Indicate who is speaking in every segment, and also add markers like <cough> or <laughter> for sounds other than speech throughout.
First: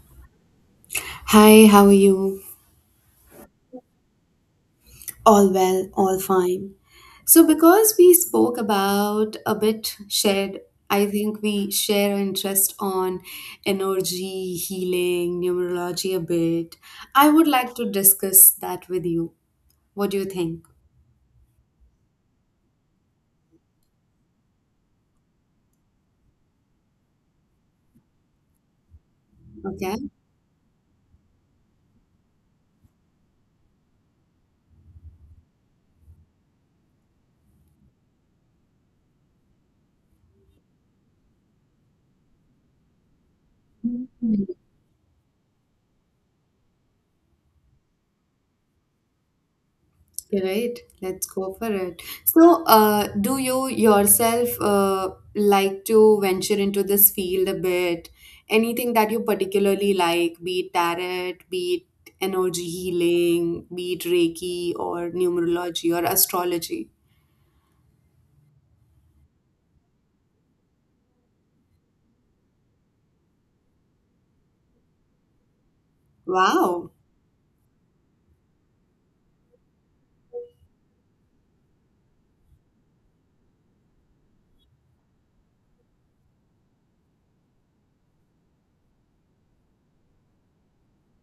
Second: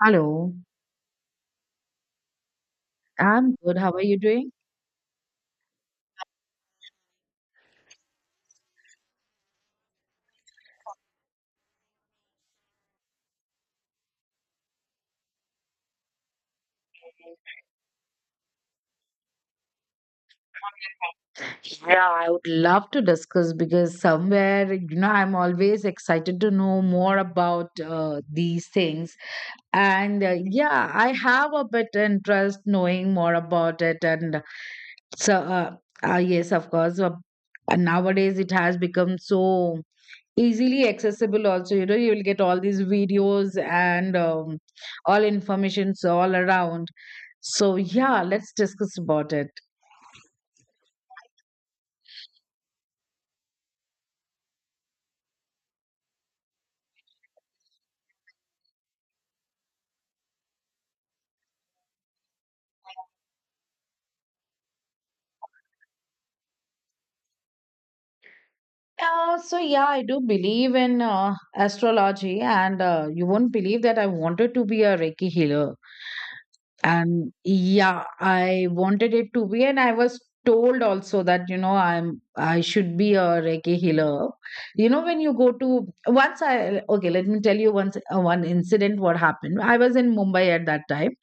Speaker 1: Hello,
Speaker 2: Hi, how are you?
Speaker 1: I'm good. How are you doing?
Speaker 2: All well, all fine. So, because we spoke about a bit shared, I think we share our interest on energy, healing, numerology a bit. I would like to discuss that with you. What do you think?
Speaker 1: Yeah, I would love to discuss because somewhere, I'm always excited to know more about these things.
Speaker 2: Okay.
Speaker 1: And yeah, I have a bit interest knowing more about it. And so, yes, of course, nowadays it has become so easily accessible also, you will get all these videos and all informations all around. So yeah, let's discuss about it.
Speaker 2: Right, let's go for it. So, do you yourself like to venture into this field a bit? Anything that you particularly like, be it tarot, be it energy healing, be it Reiki or numerology or astrology?
Speaker 1: So yeah, I do believe in astrology, and you won't believe that I wanted to be a Reiki healer,
Speaker 2: Wow.
Speaker 1: and yeah, I wanted it to be, and I was told also that, I should be a Reiki healer. You know, when you go to once I Okay, let me tell you once, one incident what happened. I was in Mumbai at that time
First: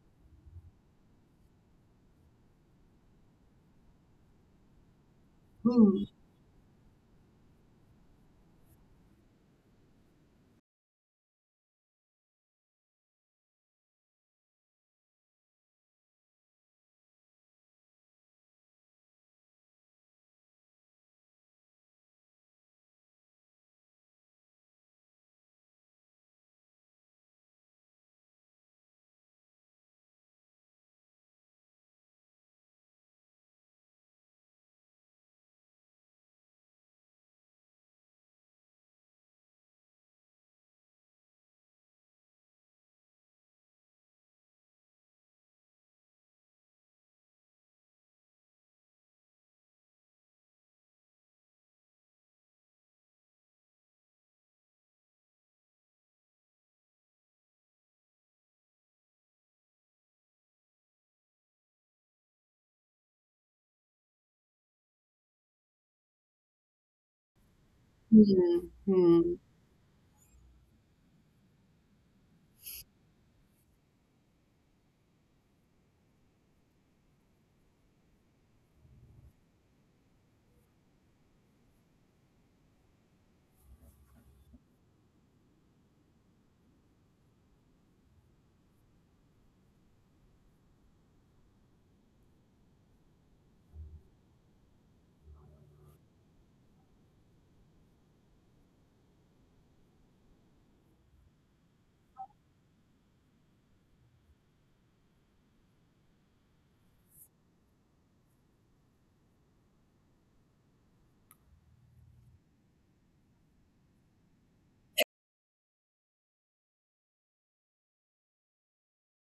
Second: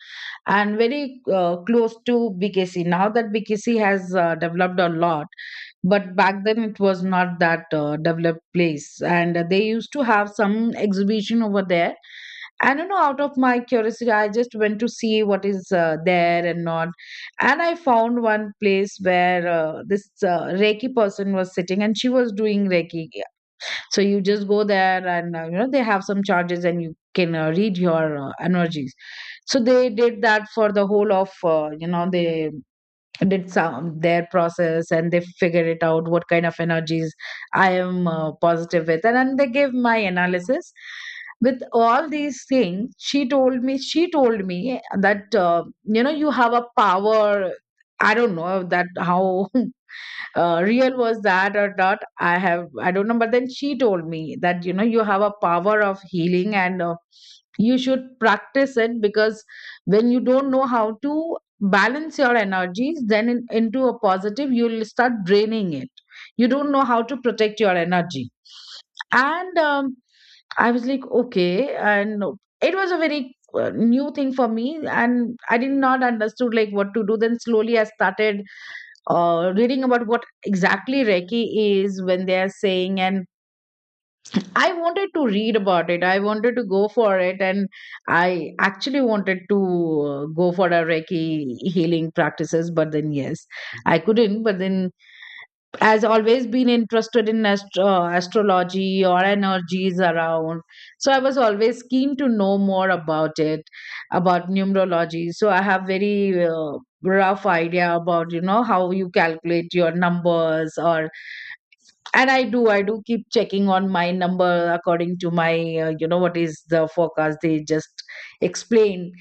Speaker 1: and very close to BKC. Now that BKC has developed a lot,
Speaker 2: Hmm.
Speaker 1: but back then it was not that developed place, and they used to have some exhibition over there. I don't know, out of my curiosity I just went to see what is there and not, and I found one place where this Reiki person was sitting and she was doing Reiki. So you just go there, and they have some charges, and you can read your energies. So they did that for the whole of, the did some their process, and they figured it out what kind of energies I am positive with, and then they gave my analysis. With all these things, she told me that, you have a power. I don't know that how <laughs> real was that or not. I don't know, but then she told me that, you have a power of healing, and you should practice it because when you don't know how to balance your energies, then into a positive, you'll start draining it. You don't know how to protect your energy.
Speaker 2: Hmm. Hmm.
Speaker 1: And I was like, okay, and it was a very new thing for me, and I did not understood like what to do. Then slowly I started reading about what exactly Reiki is when they are saying, and I wanted to read about it. I wanted to go for it, and I actually wanted to go for a Reiki healing practices, but then yes, I couldn't. But then has always been interested in astrology or energies around. So I was always keen to know more about it, about numerology. So I have very rough idea about, how you calculate your numbers, or and I do keep checking on my number according to my, what is the forecast, they just explain.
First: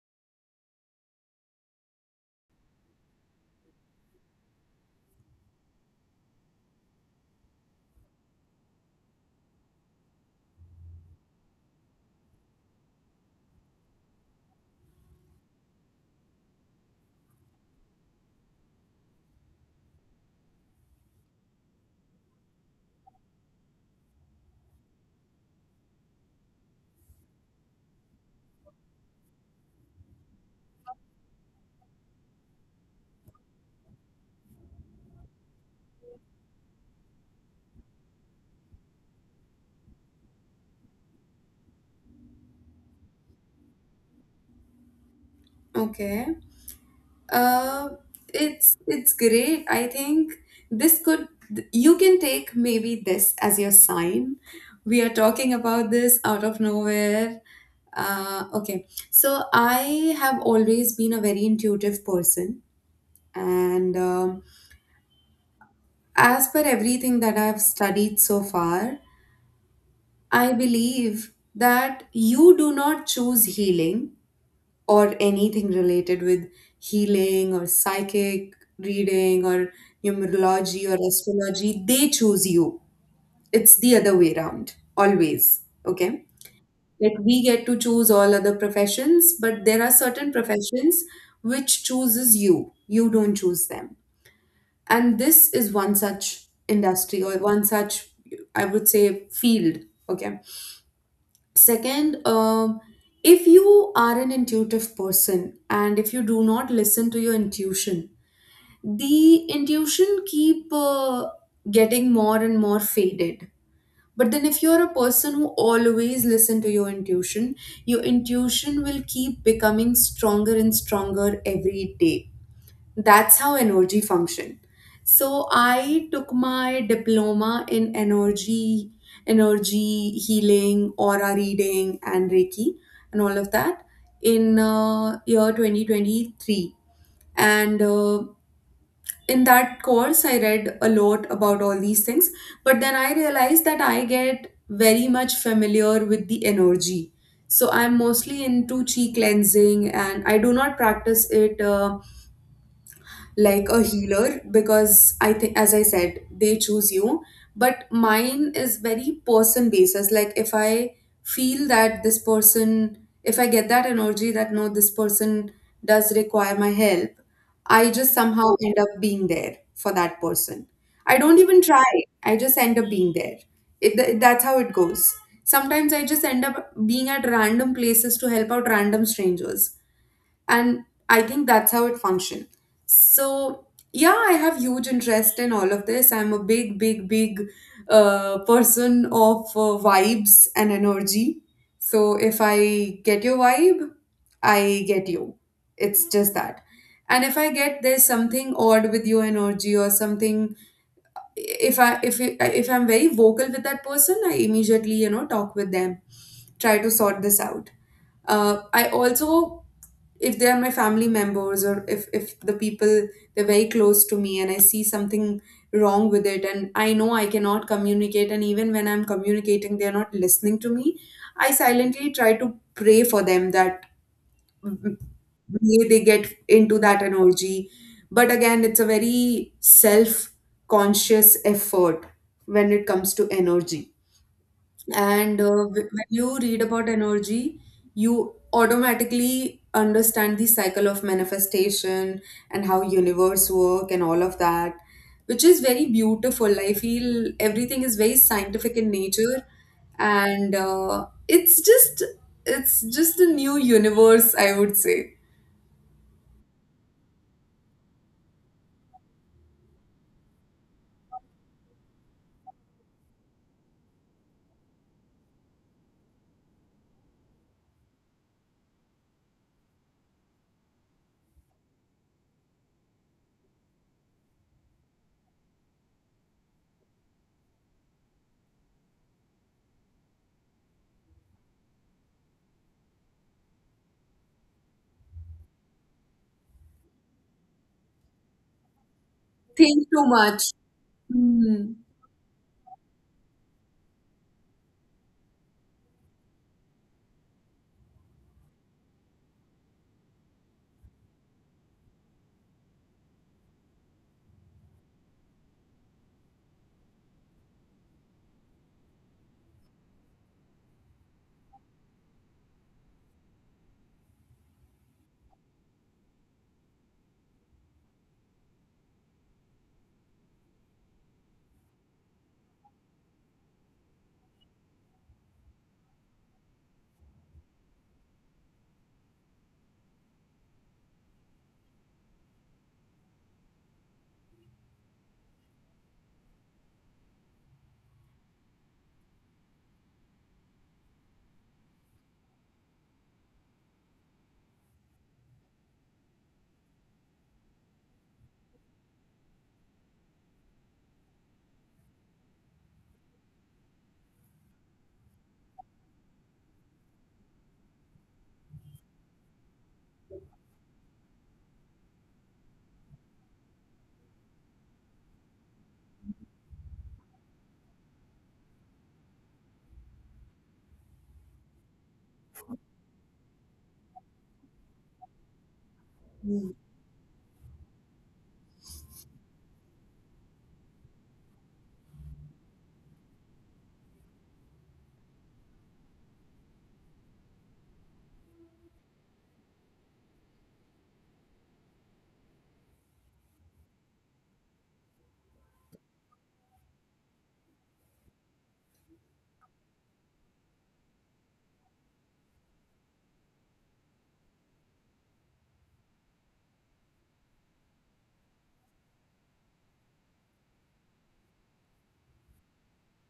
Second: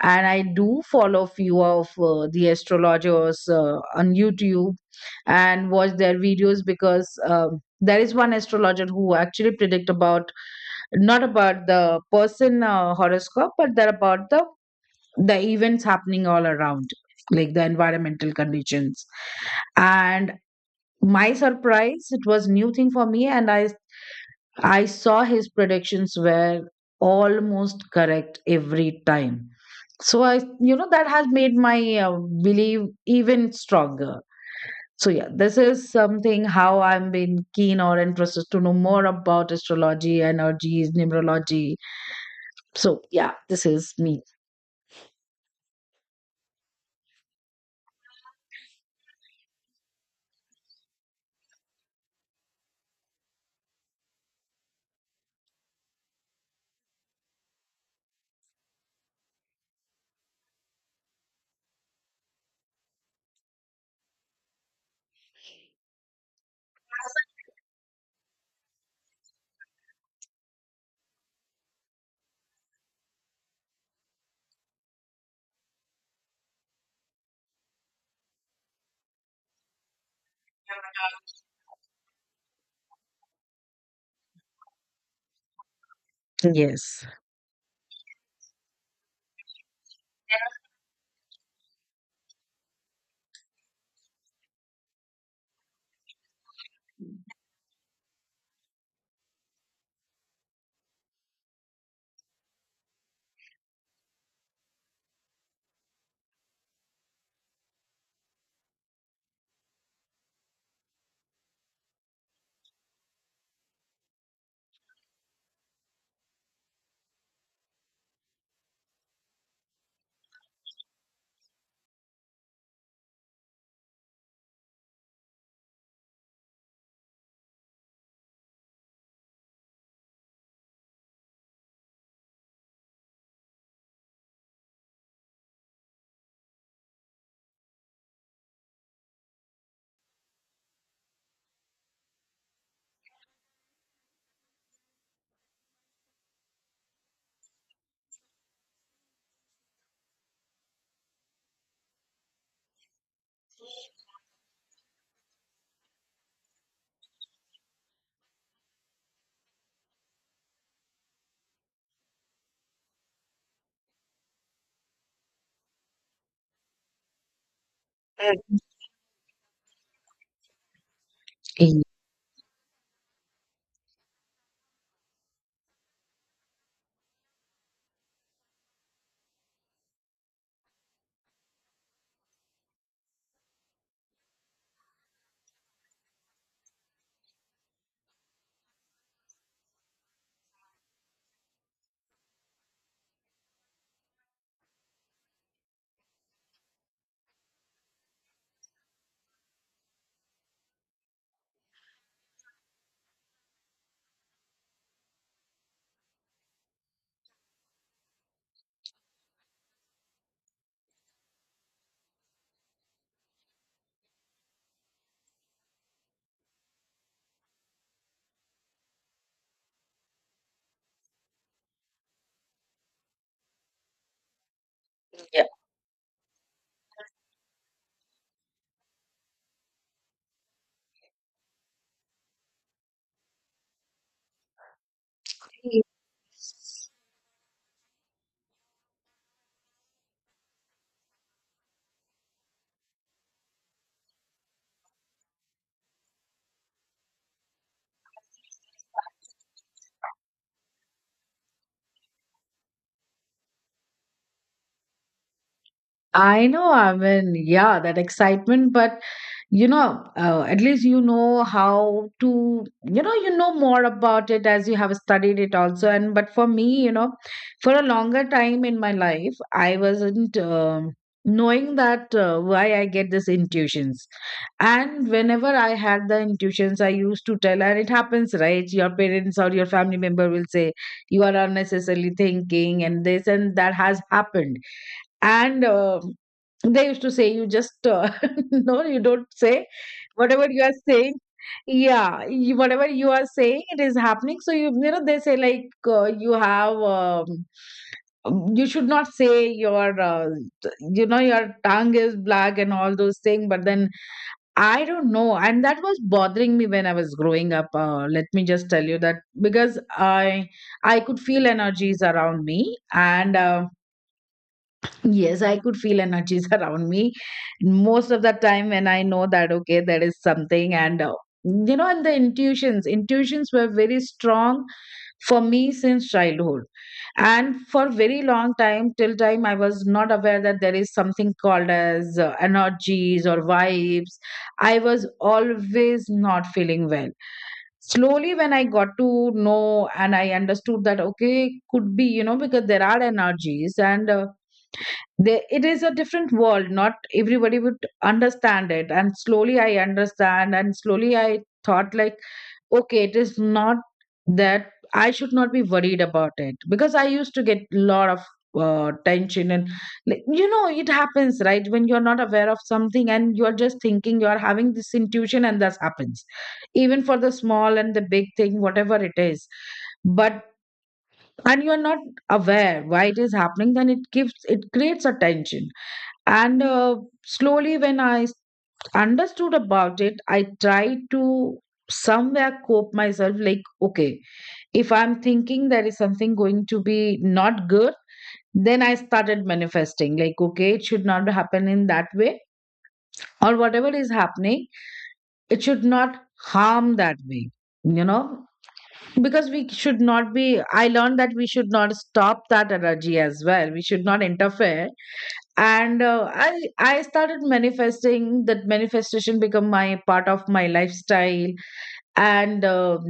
Speaker 1: And I do follow few of the astrologers on YouTube and watch their videos because, there is one astrologer who actually predict about not about the person horoscope, but they're about the events happening all around, like the environmental conditions. And my surprise, it was new thing for me, and I saw his predictions were almost correct every time. So that has made my belief even stronger. So yeah, this is something how I'm been keen or interested to know more about astrology, energies, numerology. So yeah, this is me.
Speaker 2: Okay. Uh, it's great. I think this could you can take maybe this as your sign. We are talking about this out of nowhere. Okay, so I have always been a very intuitive person, and as per everything that I've studied so far, I believe that you do not choose healing or anything related with healing or psychic reading or numerology or astrology, they choose you. It's the other way around, always. Okay.
Speaker 1: Yes.
Speaker 2: Like we get to choose all other professions, but there are certain professions which chooses you. You don't choose them. And this is one such industry or one such, I would say, field. Okay. Second, if you are an intuitive person and if you do not listen to your intuition, the intuition keep getting more and more faded. But then if you're a person who always listen to your intuition will keep becoming stronger and stronger every day. That's how energy function. So I took my diploma in energy healing, aura reading, and reiki, and all of that in year 2023. And in that course I read a lot about all these things, but then I realized that I get very much familiar with the energy. So I'm mostly into chi cleansing, and I do not practice it like a healer because I think, as I said, they choose you. But mine is very person basis. Like if I feel that this person, if I get that energy that no, this person does require my help, I just somehow end up being there for that person. I don't even
Speaker 1: Mm.
Speaker 2: try. I just end up being there. It, that's how it goes. Sometimes I just end up being at random places to help out random strangers, and I think that's how it functions. So yeah, I have huge interest in all of this. I'm a big person of vibes and energy. So if I get your vibe, I get you. It's just that. And if I get there's something odd with your energy or something, if I if I'm very vocal with that person, I immediately you know talk with them, try to sort this out. I also, if they are my family members or if the people they're very close to me, and I see something wrong with it, and I know I cannot communicate, and even when I'm communicating they're not listening to me, I silently try to pray for them that mm,
Speaker 1: Yeah.
Speaker 2: may they get into that energy. But again, it's a very self conscious effort when it comes to energy. And when you read about energy, you automatically understand the cycle of manifestation and how universe work and all of that, which is very beautiful. I feel everything is very scientific in nature, and it's just a new universe, I would say.
Speaker 1: I know, I mean, yeah, that excitement. But you know, at least you know more about it, as you have studied it also. And but for me, for a longer time in my life I wasn't knowing that, why I get these intuitions, and whenever I had the intuitions I used to tell, and it happens, right? Your parents or your family member will say you are unnecessarily thinking, and this and that has happened. And they used to say you just, <laughs> no, you don't say
Speaker 2: Think too much.
Speaker 1: whatever you are saying.
Speaker 2: Hmm.
Speaker 1: Yeah, you, whatever you are saying, it is happening. So you know they say like, you have, you should not say your, you know your tongue is black and all those things. But then I don't know, and that was bothering me when I was growing up. Let me just tell you that, because I could feel energies around me. And yes, I could feel energies <laughs> around me most of the time when I know that, okay, there is something. And, and the intuitions were very strong for me since childhood. And for very long time, till time, I was not aware that there is something called as energies or vibes. I was always not feeling well. Slowly when I got to know and I understood that okay, could be, because there are energies, and it is a different world, not everybody would understand it. And slowly I understand, and slowly I thought like, okay, it is not that I should not be worried about it because I used to get a lot of tension, and like, it happens, right, when you're not aware of something, and you're just thinking you're having this intuition, and that happens, even for the small and the big thing, whatever it is. But and you're not aware why it is happening, then it creates a tension. And slowly when I understood about it, I tried to somewhere cope myself, like okay, if I'm thinking there is something going to be not good, then I started manifesting like, okay, it should not happen in that way, or whatever is happening, it should not harm that way, you know because we should not be, I learned that we should not stop that energy as well, we should not interfere. And I started manifesting, that manifestation become my part of my lifestyle. And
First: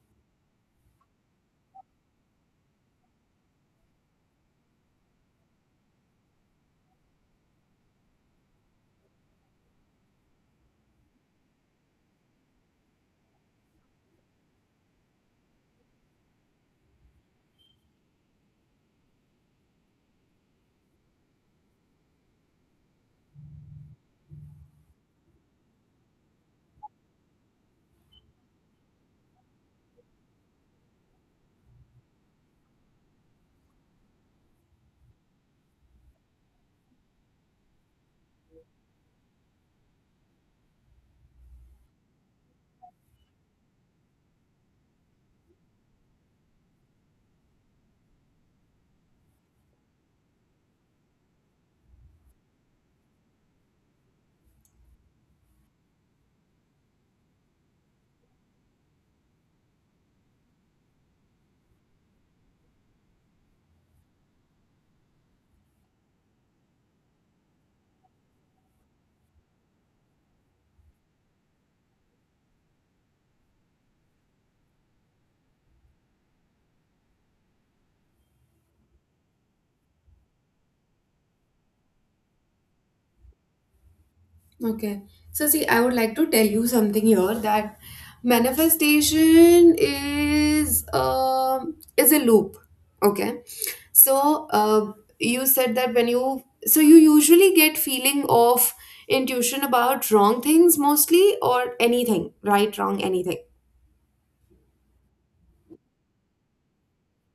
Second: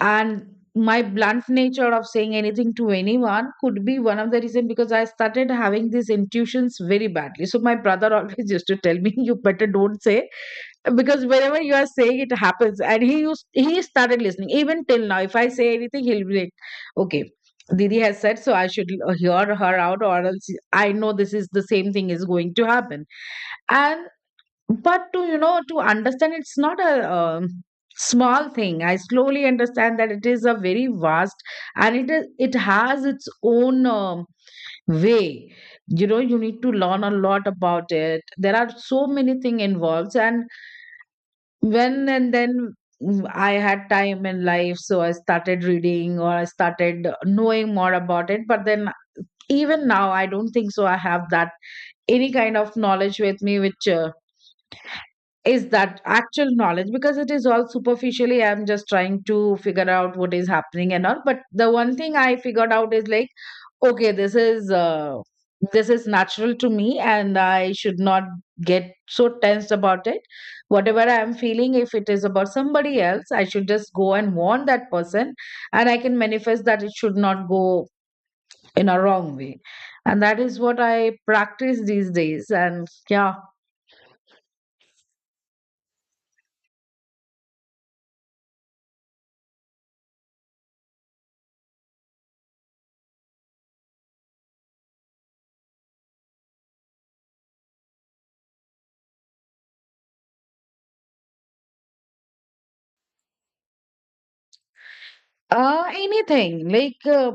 Speaker 1: and my blunt nature of saying anything to anyone could be one of the reason because I started having these intuitions very badly. So my brother <laughs> always used to tell me you better don't say, because whenever you are saying it happens. And he started listening, even till now if I say anything, he'll be like, okay, didi has said, so I should hear her out, or else I know this is the same thing is going to happen. And but to, to understand, it's not a, small thing. I slowly understand that it is a very vast, and it has its own, way. You know you need to learn a lot about it, there are so many things involved. And when and then, I had time in life, so I started reading, or I started knowing more about it. But then, even now, I don't think so. I have that any kind of knowledge with me, which, is that actual knowledge, because it is all superficially. I'm just trying to figure out what is happening and all. But the one thing I figured out is like, okay, this is natural to me, and I should not get so tensed about it. Whatever I am feeling, if it is about somebody else, I should just go and warn that person. And I can manifest that it should not go in a wrong way. And that is what I practice these days. And yeah.
Speaker 2: Okay. So see, I would like to tell you something here that manifestation is a loop. Okay. So you said that when you so you usually get feeling of intuition about wrong things mostly or anything, right, wrong, anything.
Speaker 1: Anything, like,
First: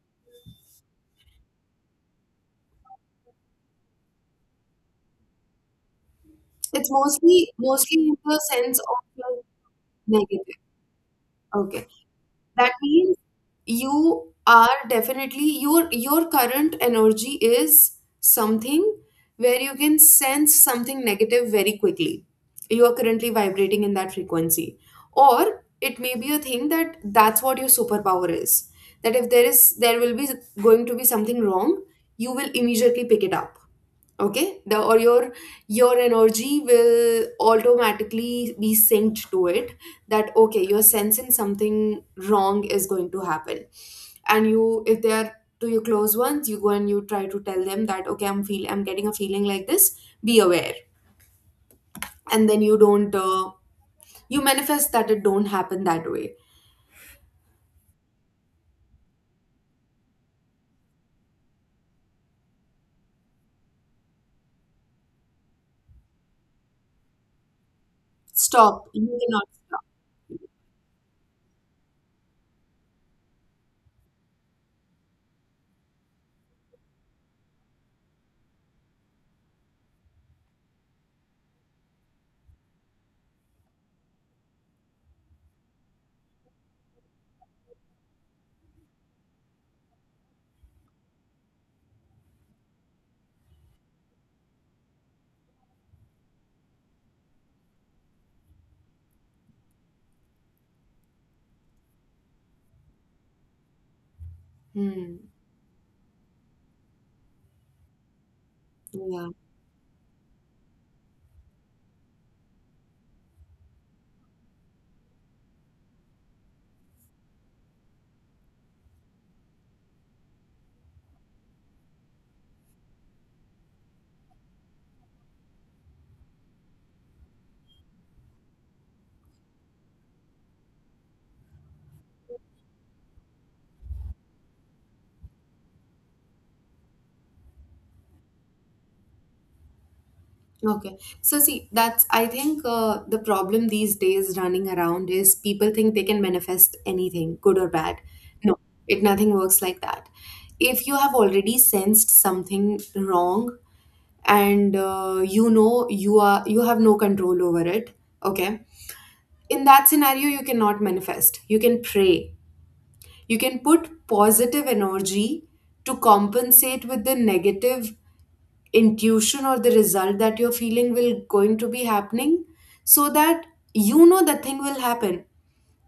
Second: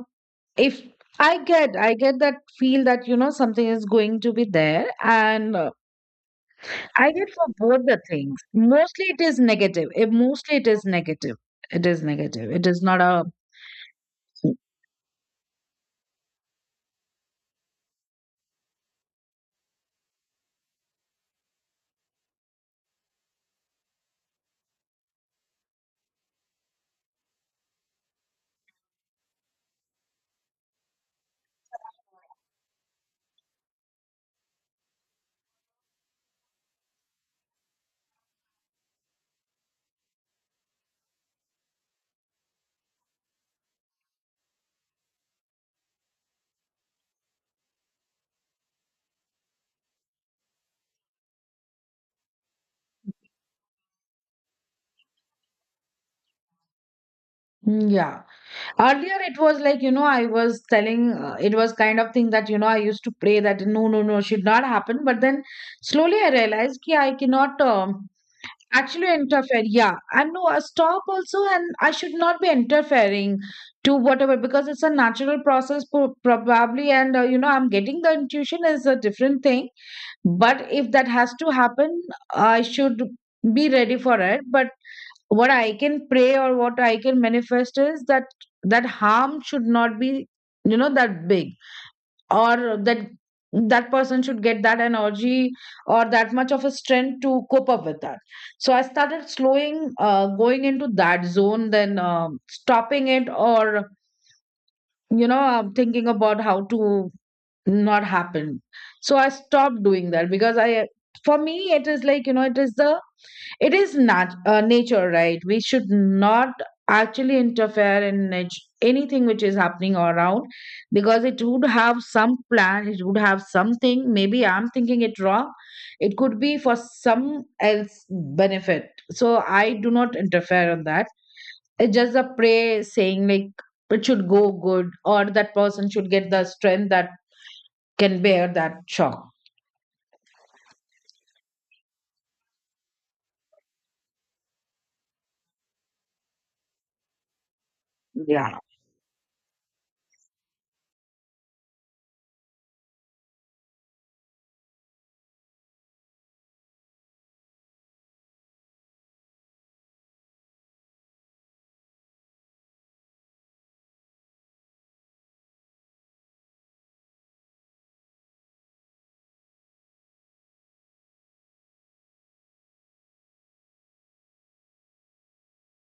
Speaker 1: if I get that feel that, something is going to be there, and
Speaker 2: It's
Speaker 1: I get for both the
Speaker 2: mostly in the
Speaker 1: things.
Speaker 2: sense of
Speaker 1: Mostly it is
Speaker 2: like
Speaker 1: negative.
Speaker 2: negative.
Speaker 1: Mostly it is negative. It
Speaker 2: Okay.
Speaker 1: is negative. It
Speaker 2: That
Speaker 1: is not
Speaker 2: means
Speaker 1: a.
Speaker 2: you are definitely your current energy is something where you can sense something negative very quickly. You are currently vibrating in that frequency. Or it may be a thing that that's what your superpower is. That if there is there will be going to be something wrong, you will immediately pick it up. Okay, the or your energy will automatically be synced to it, that okay you're sensing something wrong is going to happen. And you, if they are to your close ones, you go and you try to tell them that okay, I'm feel I'm getting a feeling like this, be aware. And then you don't you manifest that it don't happen that way.
Speaker 1: Mm, yeah. Earlier, it was like, I was telling, it was kind of thing that, I used to pray that no, no, no, should not happen. But then slowly I realized ki I cannot,
Speaker 2: Stop. You
Speaker 1: actually
Speaker 2: cannot.
Speaker 1: interfere. Yeah. And no, a stop also, and I should not be interfering to whatever, because it's a natural process, probably. And, I'm getting the intuition is a different thing. But if that has to happen, I should be ready for it. But what I can pray or what I can manifest is that that harm should not be, that big, or that that person should get that energy or that much of a strength to cope up with that. So I started slowing, going into that zone, then stopping it, or
Speaker 2: Hmm.
Speaker 1: thinking about how to not happened. So
Speaker 2: Yeah.
Speaker 1: I stopped doing that because I, for me it is like, it is the, it is not, nature, right? We should not actually interfere in anything which is happening around, because it would have some plan, it would have something. Maybe I'm thinking it wrong. It could be for some else benefit, so I do not interfere on that. It's just a pray saying like it should go good, or that person should get the strength that can bear that shock.
Speaker 2: Okay. So see, that's I think the problem these days running around is people think they can manifest anything, good or bad. No,
Speaker 1: Yeah.
Speaker 2: it nothing works like that. If you have already sensed something wrong and you know you are you have no control over it, okay? In that scenario, you cannot manifest. You can pray. You can put positive energy to compensate with the negative intuition or the result that you're feeling will going to be happening, so that you know that thing will happen,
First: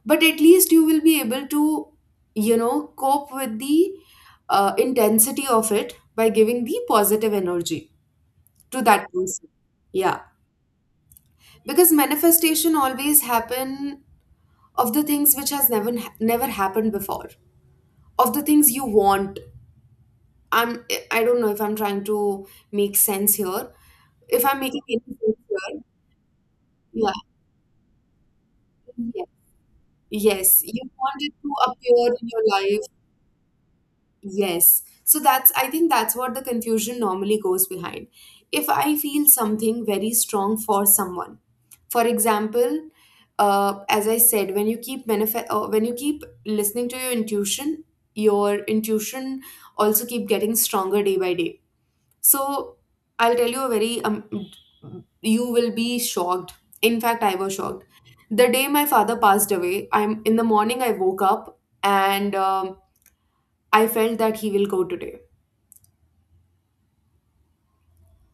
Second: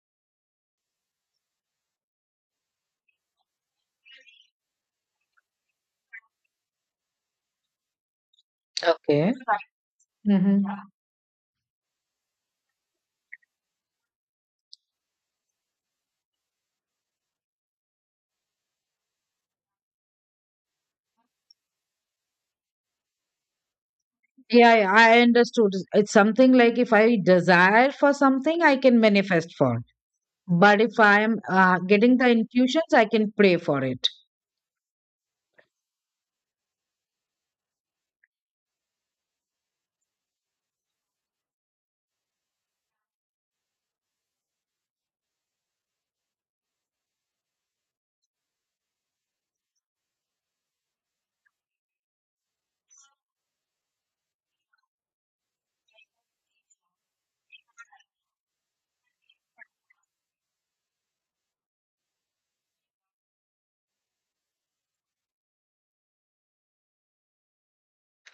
Speaker 2: but at least you will be able to you know cope with the intensity of it by giving the positive energy to that
Speaker 1: Okay.
Speaker 2: person. Yeah.
Speaker 1: Hmm.
Speaker 2: Because manifestation always happen of the things which has never happened before, of the things you want. I'm I don't know if I'm trying to make sense here, if I'm
Speaker 1: Yeah,
Speaker 2: making
Speaker 1: yeah,
Speaker 2: any
Speaker 1: I
Speaker 2: sense
Speaker 1: understood.
Speaker 2: here.
Speaker 1: It's something like if I desire for something, I can
Speaker 2: Yeah.
Speaker 1: manifest for it.
Speaker 2: Yes,
Speaker 1: But
Speaker 2: you
Speaker 1: if
Speaker 2: want
Speaker 1: I
Speaker 2: it
Speaker 1: am
Speaker 2: to appear
Speaker 1: getting
Speaker 2: in
Speaker 1: the
Speaker 2: your life.
Speaker 1: intuitions, I can pray for it.
Speaker 2: Yes. So that's, I think that's what the confusion normally goes behind. If I feel something very strong for someone, for example, as I said, when you keep when you keep listening to your intuition also keep getting stronger day by day. So I'll tell you a very you will be shocked. In fact, I was shocked. The day my father passed away, I'm in the morning. I woke up, and I felt that he will go today.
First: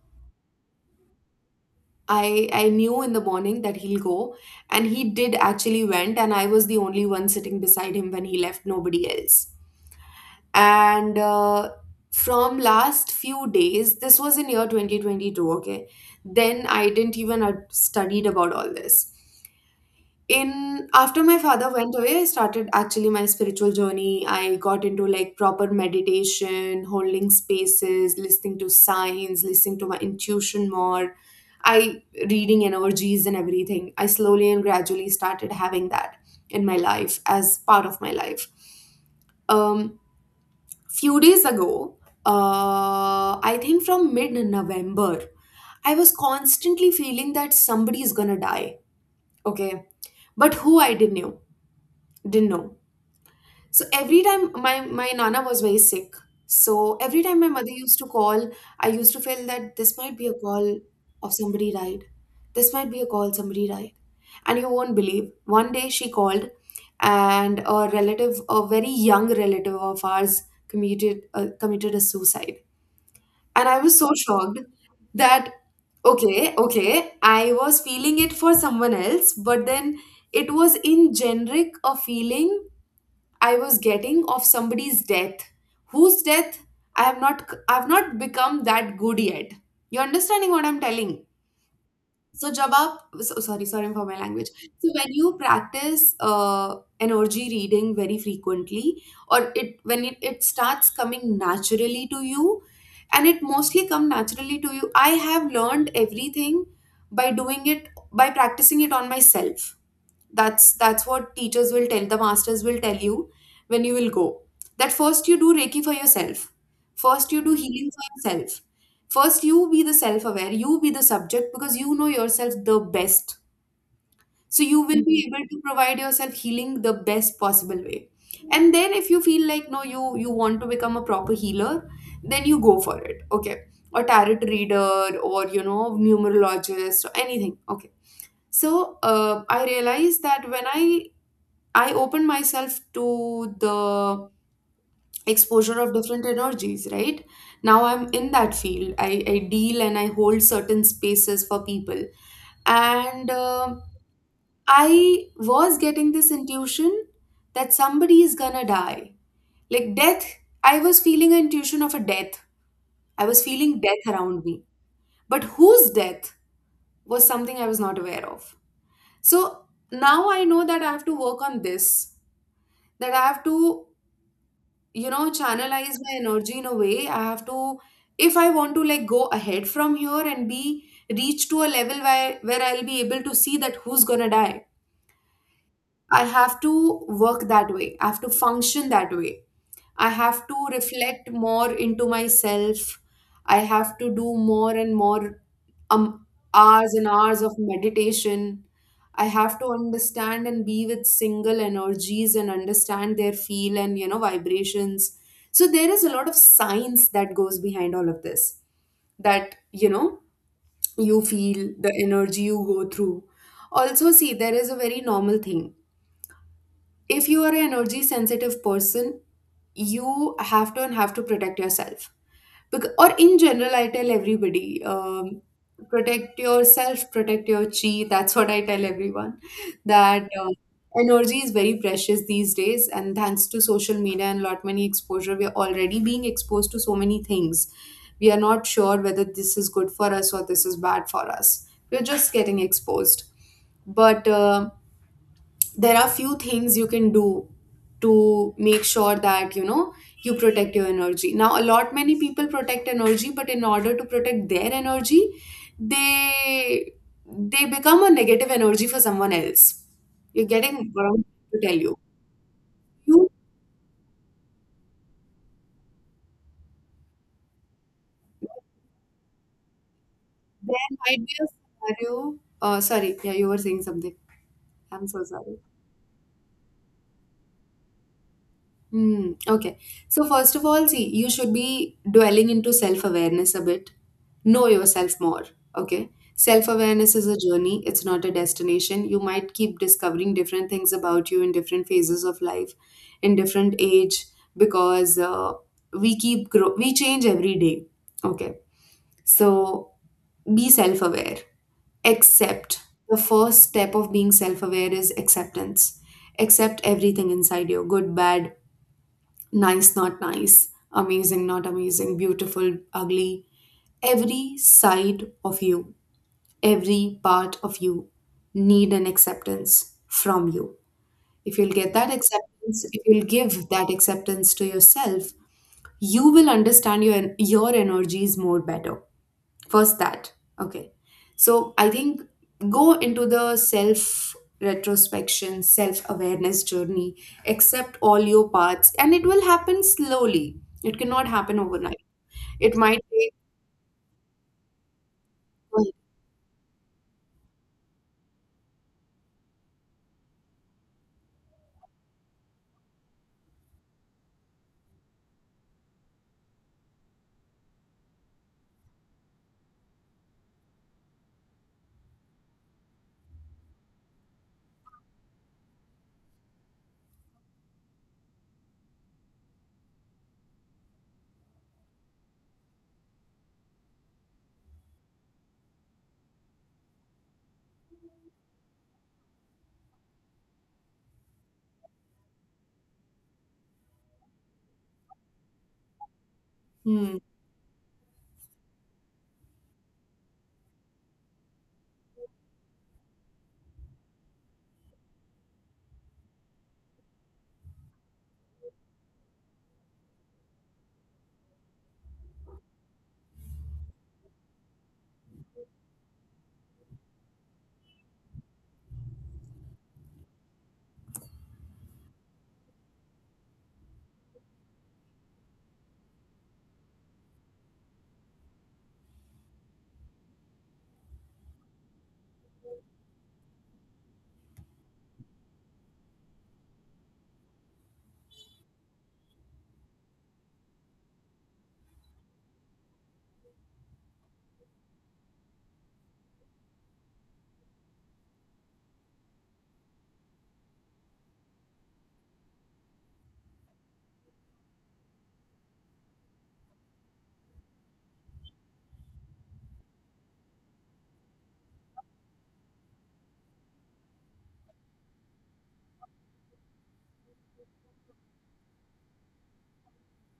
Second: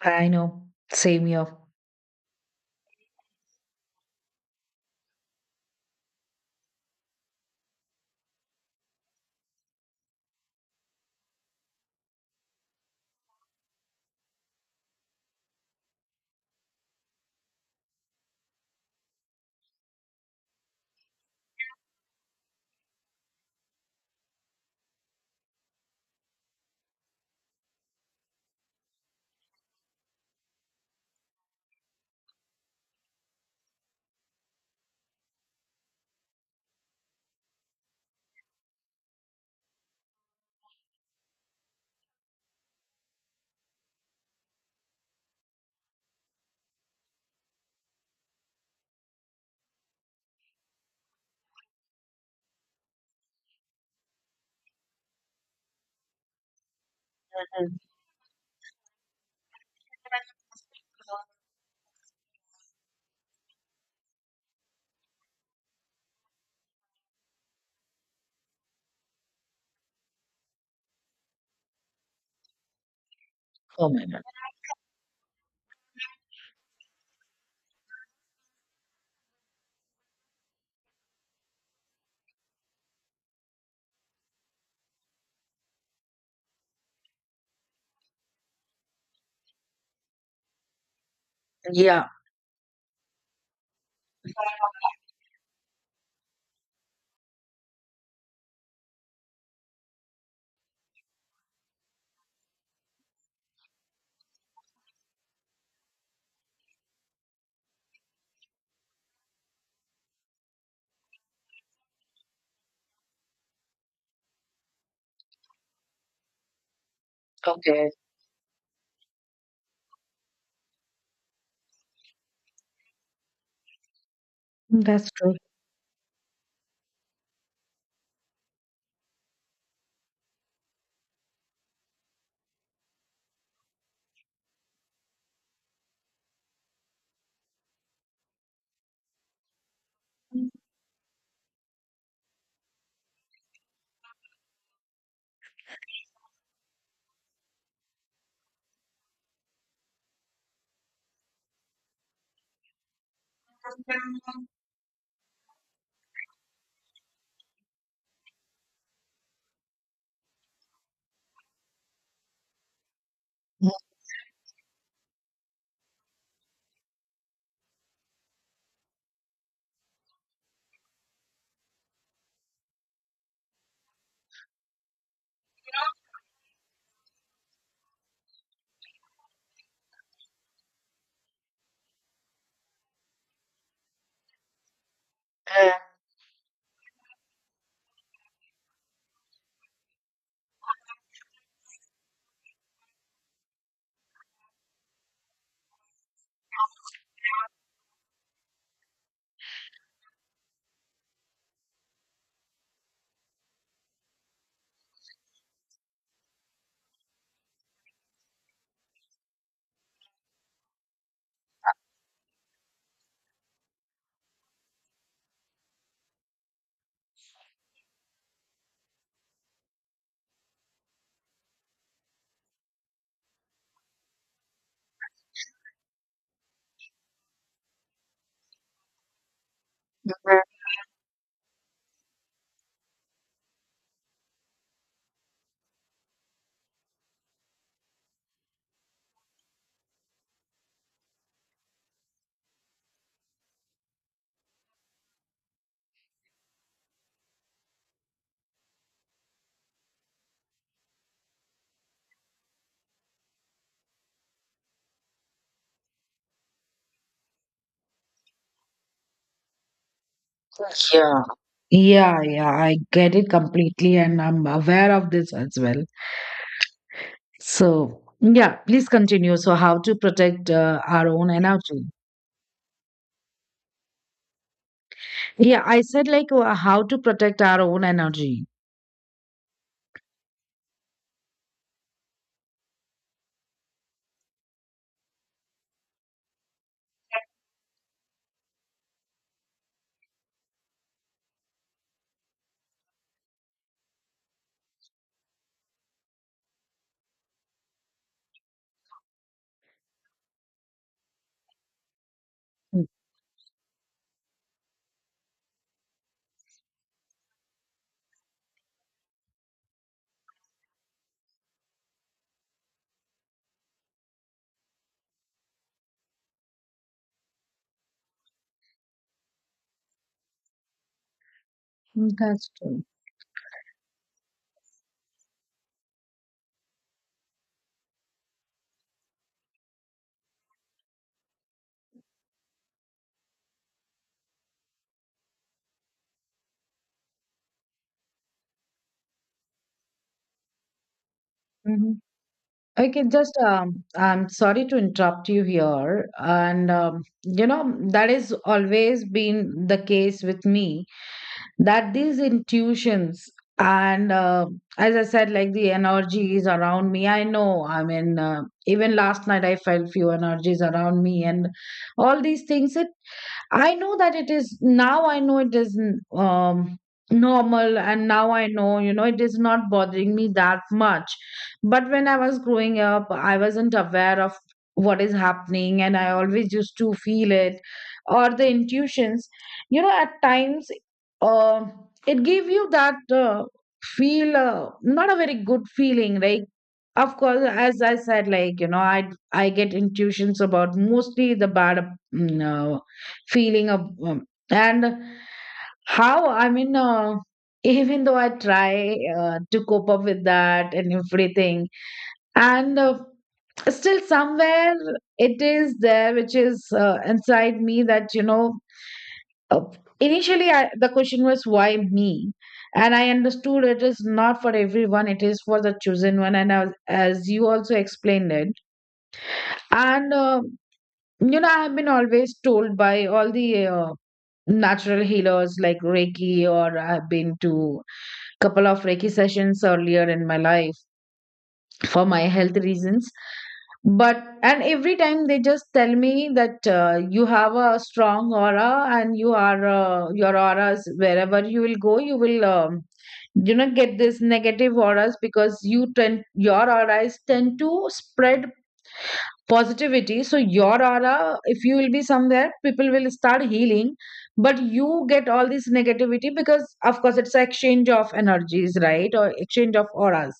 Speaker 1: I know. Same here.
Speaker 2: I knew in the morning that he'll go, and he did actually went, and I was the only one sitting beside him when he left. Nobody else. And from last few days, this was in year 2022. Okay, then I didn't even studied about all this. In after my father went away, I started actually my spiritual journey. I got into like proper meditation, holding spaces, listening to signs, listening to my intuition more. I reading energies and everything, I slowly and gradually started having that in my life as part of my life. Um, few days ago, I think from mid November, I was constantly feeling that somebody is gonna die. Okay, but who I didn't know. Didn't know. So every time my my nana was very sick. So every time my mother
Speaker 1: Mhm.
Speaker 2: used to call, I used to feel that this might be a call of somebody died. This might be a call somebody died. And you won't believe. One day she called, and a relative, a very young relative of ours, committed committed a suicide. And I
Speaker 1: Oh
Speaker 2: was
Speaker 1: my
Speaker 2: so
Speaker 1: God.
Speaker 2: shocked that okay, okay, I was feeling it for someone else, but then it was in generic a feeling I was getting of somebody's death. Whose death? I have not become that good yet. You understanding what I'm telling?
Speaker 1: Yeah.
Speaker 2: So जब आप so, sorry, sorry for my language. So when you practice energy reading very frequently, or it when it starts coming naturally to you, and it mostly come naturally to you. I have learned everything by doing it, by practicing it on myself. That's what teachers will tell, the masters will tell you, when you will go, that first you do reiki for yourself, first you do
Speaker 1: Okay.
Speaker 2: healing for yourself, first you be the self aware, you be the subject, because you know yourself the best, so you will
Speaker 1: That's
Speaker 2: be Mhm.
Speaker 1: true.
Speaker 2: able to provide yourself healing the best possible way. And then if you feel like no, you you want to become a proper healer, then you go for it, okay, or tarot reader or you know numerologist or anything. Okay, so I realized that
Speaker 1: Mhm.
Speaker 2: when I open myself to the exposure of different energies, right? Now I'm in that field. I deal and I hold certain spaces for people. And um, I was getting this intuition that somebody is gonna die. Like death, I was feeling an intuition of a death. I was feeling death around me. But whose death was something I was not aware of. So now I know that I have to work on this, that I have to channelize my energy in a way. I have to, if I want to like go ahead from here and be reach to a level where I'll be able to see that who's gonna die. I have to work that way, I have to function that way. I have to reflect more into myself. I have to do more and more um, hours and hours of meditation. I have to understand and be with single energies and understand their feel and vibrations. So there is a lot of science that goes behind all of this. That you feel the energy you go through. Also, see, there is a very normal thing, if you are an energy sensitive person, you have to and have to protect yourself. Because, or in general, I tell everybody, protect yourself, protect your chi. That's what I tell everyone. That energy is very precious these days, and thanks to social media and lot many exposure, we are already being exposed to so many things. We are not sure whether this is good for us or this is bad for us. We're just getting exposed, but there are few things you can do to make sure that you protect your energy. Now a lot many people protect energy, but in order to protect their energy, they they become a negative energy for someone else. You're getting what I'm
Speaker 1: Yeah.
Speaker 2: trying to tell you
Speaker 1: Yeah, yeah, I get
Speaker 2: you
Speaker 1: it completely, and I'm aware of this as well. So, yeah, please continue. So, how to protect
Speaker 2: There
Speaker 1: our
Speaker 2: might
Speaker 1: own
Speaker 2: be a
Speaker 1: energy?
Speaker 2: scenario. Sorry, yeah, you were saying something. I'm so sorry.
Speaker 1: Yeah, I said like how to protect our own energy.
Speaker 2: Hmm. Okay, so first of all, see, you should be dwelling into self awareness a bit. Know yourself more. Okay. Self awareness is a journey, it's not a destination. You might keep discovering different things about you in different phases of life, in different age, because we change every day. Okay. So be self aware. Accept.
Speaker 1: Mm.
Speaker 2: The first step of being self aware is acceptance. Accept everything inside you, good, bad, nice, not nice, amazing, not amazing, beautiful, ugly, every side of you, every part of you need an acceptance from you. If you'll get
Speaker 1: Mm,
Speaker 2: that
Speaker 1: that's true.
Speaker 2: acceptance If you'll give that acceptance to yourself, you will understand your energies more better. First that, okay. So I think, go into the self retrospection self awareness journey, accept all your parts and it will happen slowly. It cannot happen
Speaker 1: Hmm.
Speaker 2: overnight. It
Speaker 1: Okay,
Speaker 2: might take.
Speaker 1: just I'm sorry to interrupt you here, and you know, that is always been the case with me, that these intuitions and as I said, like the energies around me. I know. I mean, even last night I felt few energies around me, and all these things. It, I know that it is, now I know it is, um normal, and now I know, you know, it is not bothering me that much. But when I was growing up, I wasn't aware of what is happening, and I always used to feel it, or the intuitions, you know, at times, uh, it gave you that, feel, not a very good feeling, like, of
Speaker 2: Hmm.
Speaker 1: course, as I said, like, you know, I get intuitions about mostly the bad, mm, feeling of, and how, I mean, even though I try, to cope up with that and everything, and still somewhere it is there, which is, inside me that, you know, uh, initially I, the question was, why me? And I understood it is not for everyone, it is for the chosen one, and as you also explained it. And you know, I have been always told by all the natural healers like Reiki, or I've been to couple of Reiki sessions earlier in my life for my health reasons. But, and every time they just tell me that, you have a strong aura, and you are, your auras, wherever you will go, you will, you know, get this negative auras because you tend, your auras tend to spread positivity. So your aura, if you will be somewhere, people will start healing. But you get all this negativity because, of course, it's exchange of energies, right? Or exchange of auras.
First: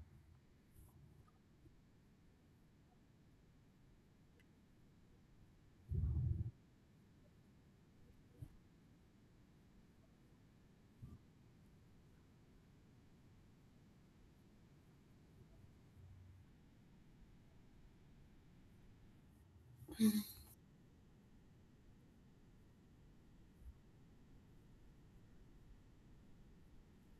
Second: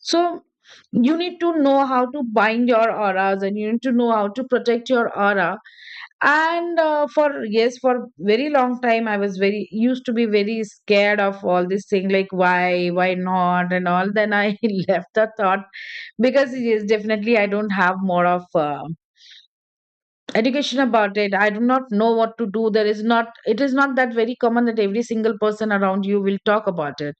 Speaker 1: So you need to know how to bind your auras, and you need to know how to protect your aura. And for, yes, for very long time I was very used to be very scared of all this thing, like, why not and all. Then I <laughs> left the thought, because yes, definitely I don't have more of education about it. I do not know what to do. There is not, it is not that very common that every single person around you will talk about it.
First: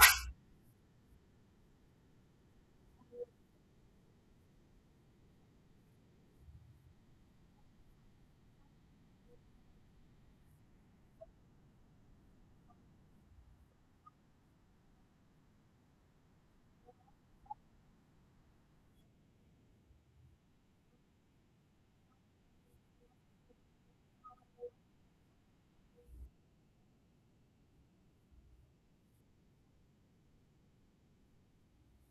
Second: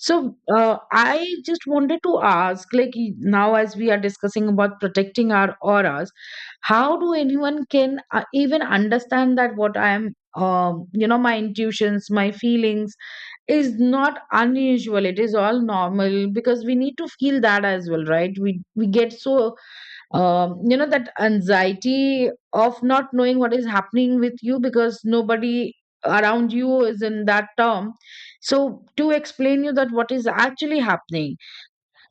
Speaker 1: So I just wanted to ask, like, now as we are discussing about protecting our auras, how do anyone can even understand that what I am, you know, my intuitions, my feelings is not unusual. It is all normal, because we need to feel that as well, right? We get so you know, that anxiety of not knowing what is happening with you, because nobody around you is in that term, so to explain you that what is actually happening.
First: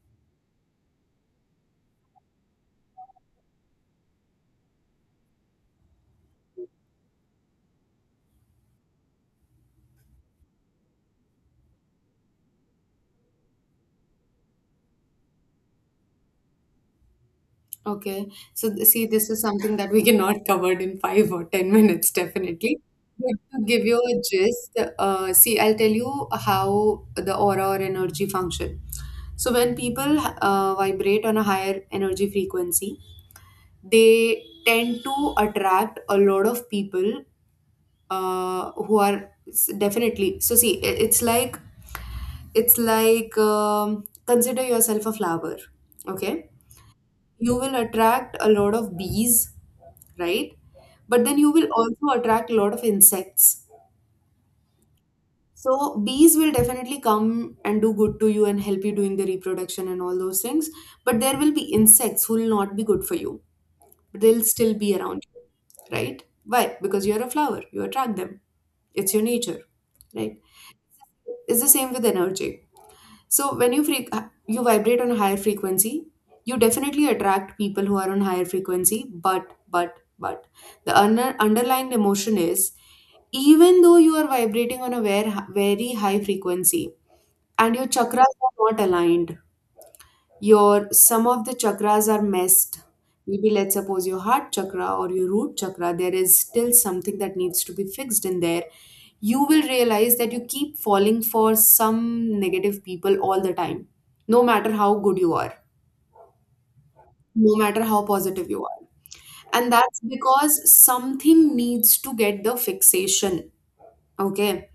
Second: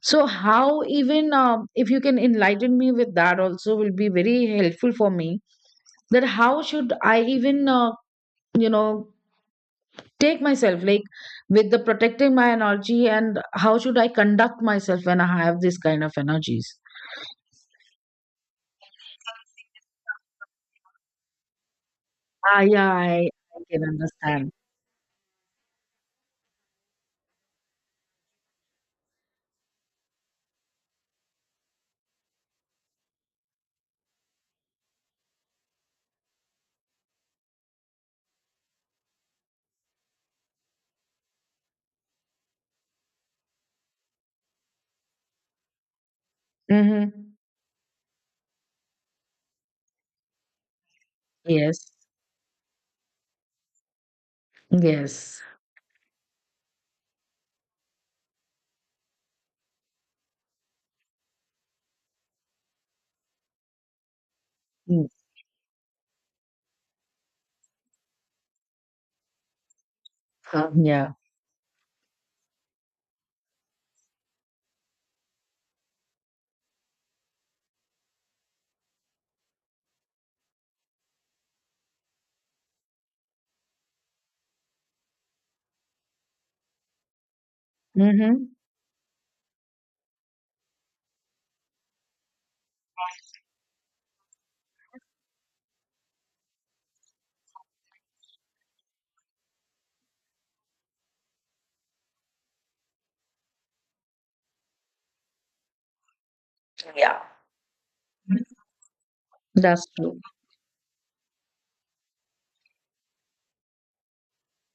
Speaker 1: So how even, if you can enlighten me with that also, will be very helpful for me, that how should I even, you know, take myself, like, with the protecting my energy, and how should I conduct myself when I have this kind of energies.
Speaker 2: Okay. So, see, this is something that we cannot <laughs> cover in 5 or 10 minutes,
Speaker 1: Ah,
Speaker 2: definitely.
Speaker 1: yeah,
Speaker 2: But
Speaker 1: I
Speaker 2: to
Speaker 1: can
Speaker 2: give you a
Speaker 1: understand.
Speaker 2: gist, see, I'll tell you how the aura or energy function. So, when people vibrate on a higher energy frequency, they tend to attract a lot of people who are definitely. So, see, it's like, consider yourself a flower. Okay,
Speaker 1: Mhm.
Speaker 2: you will attract a lot of bees, right? But then you will
Speaker 1: Yes.
Speaker 2: also attract a lot of insects.
Speaker 1: Yes.
Speaker 2: So bees will definitely come and do good to you and help you doing the reproduction and all those things. But there will be insects who will not be good for you. But they'll still be
Speaker 1: Mm.
Speaker 2: around you, right? Why? Because you're a flower. You attract them. It's your nature, right?
Speaker 1: Uh, yeah.
Speaker 2: It's the same with energy. So when you freak, you vibrate on a higher frequency, you definitely attract people who are on higher frequency. But the underlying emotion is, even though you are vibrating on a very, very high frequency and your chakras
Speaker 1: Mhm.
Speaker 2: are not aligned, your some of the chakras are messed, maybe let's suppose your heart chakra or your root chakra, there is still something that needs to be fixed in there. You will realize that you keep falling for some negative people all the time, no matter how good you are,
Speaker 1: Yeah.
Speaker 2: no matter how positive you are. And
Speaker 1: That's
Speaker 2: that's
Speaker 1: true.
Speaker 2: because something needs to get the fixation. Okay,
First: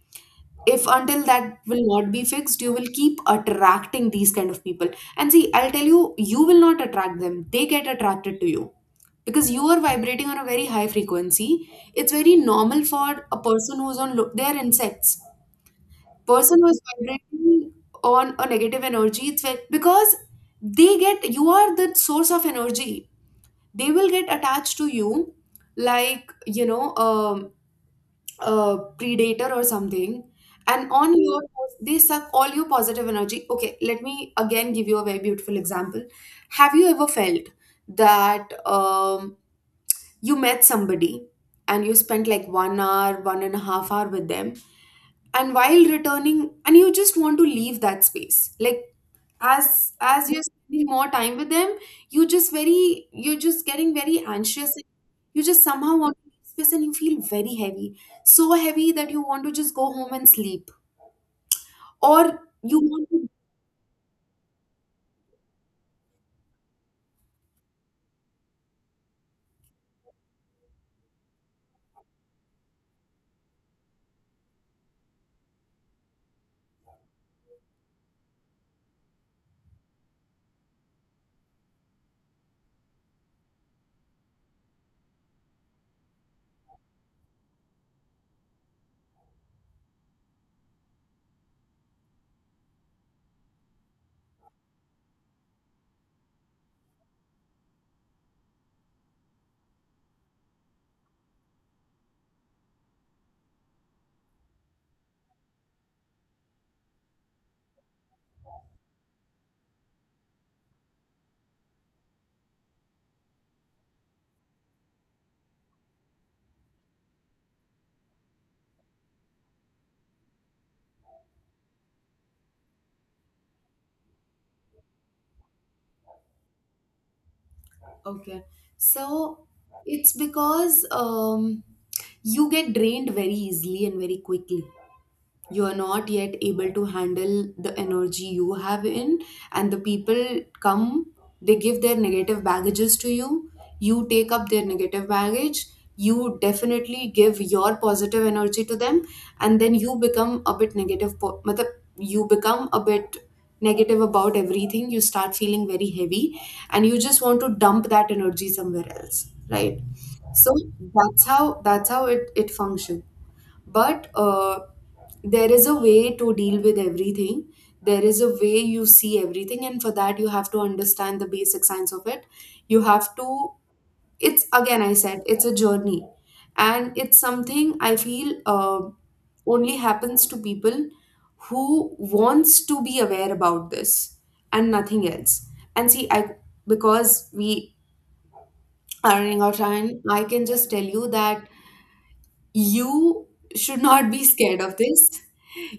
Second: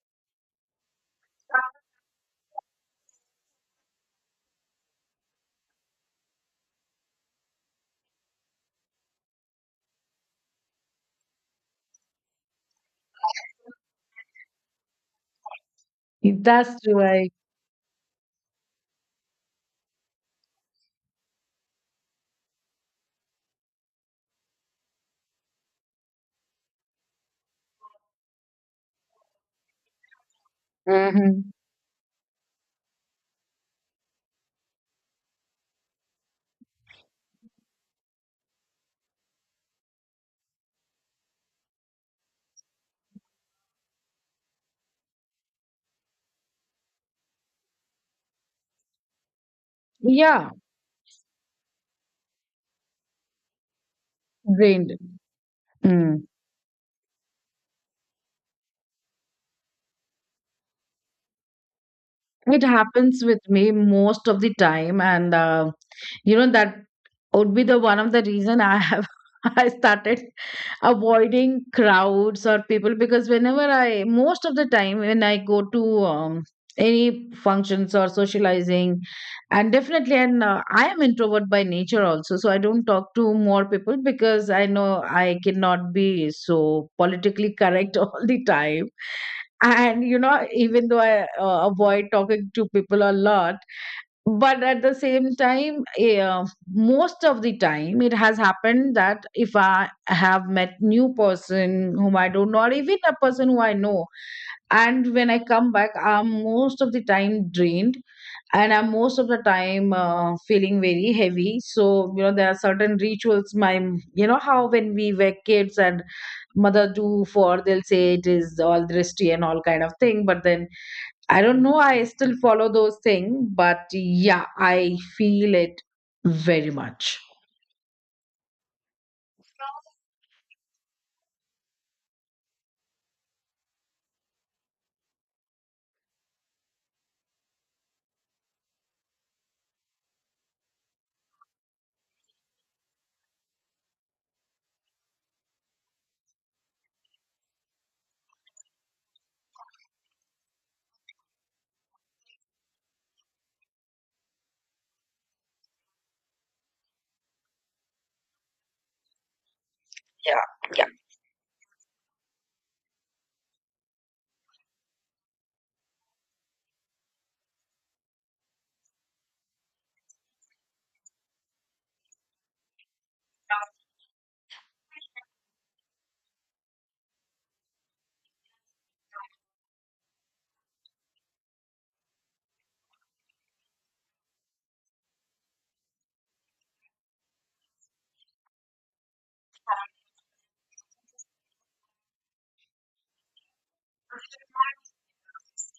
Speaker 2: if until that will not be fixed, you will keep attracting these kind of people. And see, I'll tell you, you will not attract them, they get attracted to you because you are vibrating on a very high frequency. It's very normal for a person who's on low, they are insects. Person
Speaker 1: That's
Speaker 2: who's
Speaker 1: true. I.
Speaker 2: vibrating on a negative energy, it's very, because they get, you are the source of energy, they will get attached to you, like, predator or something. And on your
Speaker 1: Mhm.
Speaker 2: They suck all your positive energy. Okay, let me again give you a very beautiful example. Have you ever felt that you met somebody and you spent like 1.5 hour with them, and while returning, and you just want to leave that space, like, as you're
Speaker 1: Yeah.
Speaker 2: spending more time with them, you're just getting very anxious,
Speaker 1: Drained.
Speaker 2: you just somehow want
Speaker 1: Mm.
Speaker 2: to make space and you feel very heavy. So heavy that you want to just go home and sleep. Or
Speaker 1: It
Speaker 2: you want
Speaker 1: happens
Speaker 2: to.
Speaker 1: with me most of the time, and you know, that would be the one of the reason I have <laughs> I started avoiding crowds or people, because whenever I, most of the time when I go to any functions or socializing, and definitely, and I am introvert by nature also, so I don't talk to more people because I know I cannot be so politically correct <laughs> all the time. And you know, even though I avoid talking to people a lot, but at the same time, yeah, most of the time it has happened that if I have met new person whom I don't know, or even a person who I know, and when I come back, I'm most of the time drained, and I'm most of the time feeling very heavy. So you know, there are certain rituals, my, you know, how when we were kids, and mother do for, they'll say it is all drishti and all kind of thing, but then I don't know. I still follow those things, but yeah, I feel it very much.
Speaker 2: Okay. So it's because you get drained very easily and very quickly. You are not yet able to handle the energy you have in, and the people come, they give their negative baggages to you, you take up their negative baggage, you definitely give your positive energy to them, and then you become a bit negative, matlab, you become a bit negative about everything, you start feeling very heavy and you just want to dump that energy somewhere else, right. So that's how it functions. But there is a way to deal with everything, there is a way you see everything, and for that you have to understand the basic science of it. You have to It's, again, I said it's a journey. And it's something I feel, only happens to people who wants to be aware about this and nothing else. And see, I because we are running out of time, I can just tell you that you should not be scared of this.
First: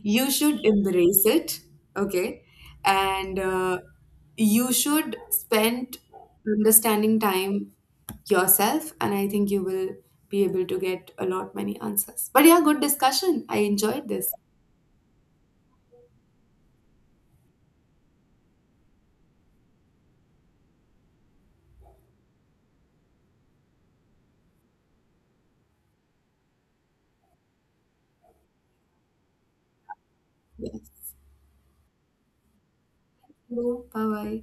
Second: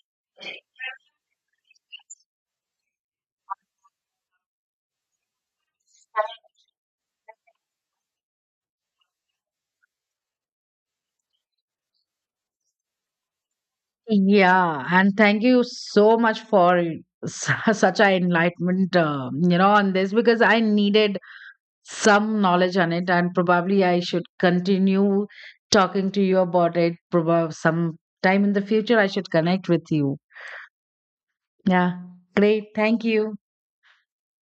Speaker 2: You should embrace it, okay? And you should spend understanding time yourself, and I think you will be able to get a lot many answers. But yeah, good discussion. I enjoyed this.
Speaker 1: Yeah, and thank you so much for <laughs> such an enlightenment, you know, on this, because I needed some knowledge on it, and probably I should continue talking to you about it. Probably some time in the future, I should connect with you.
Speaker 2: Yes.
Speaker 1: Yeah, great. Thank you.
Speaker 2: Bye bye.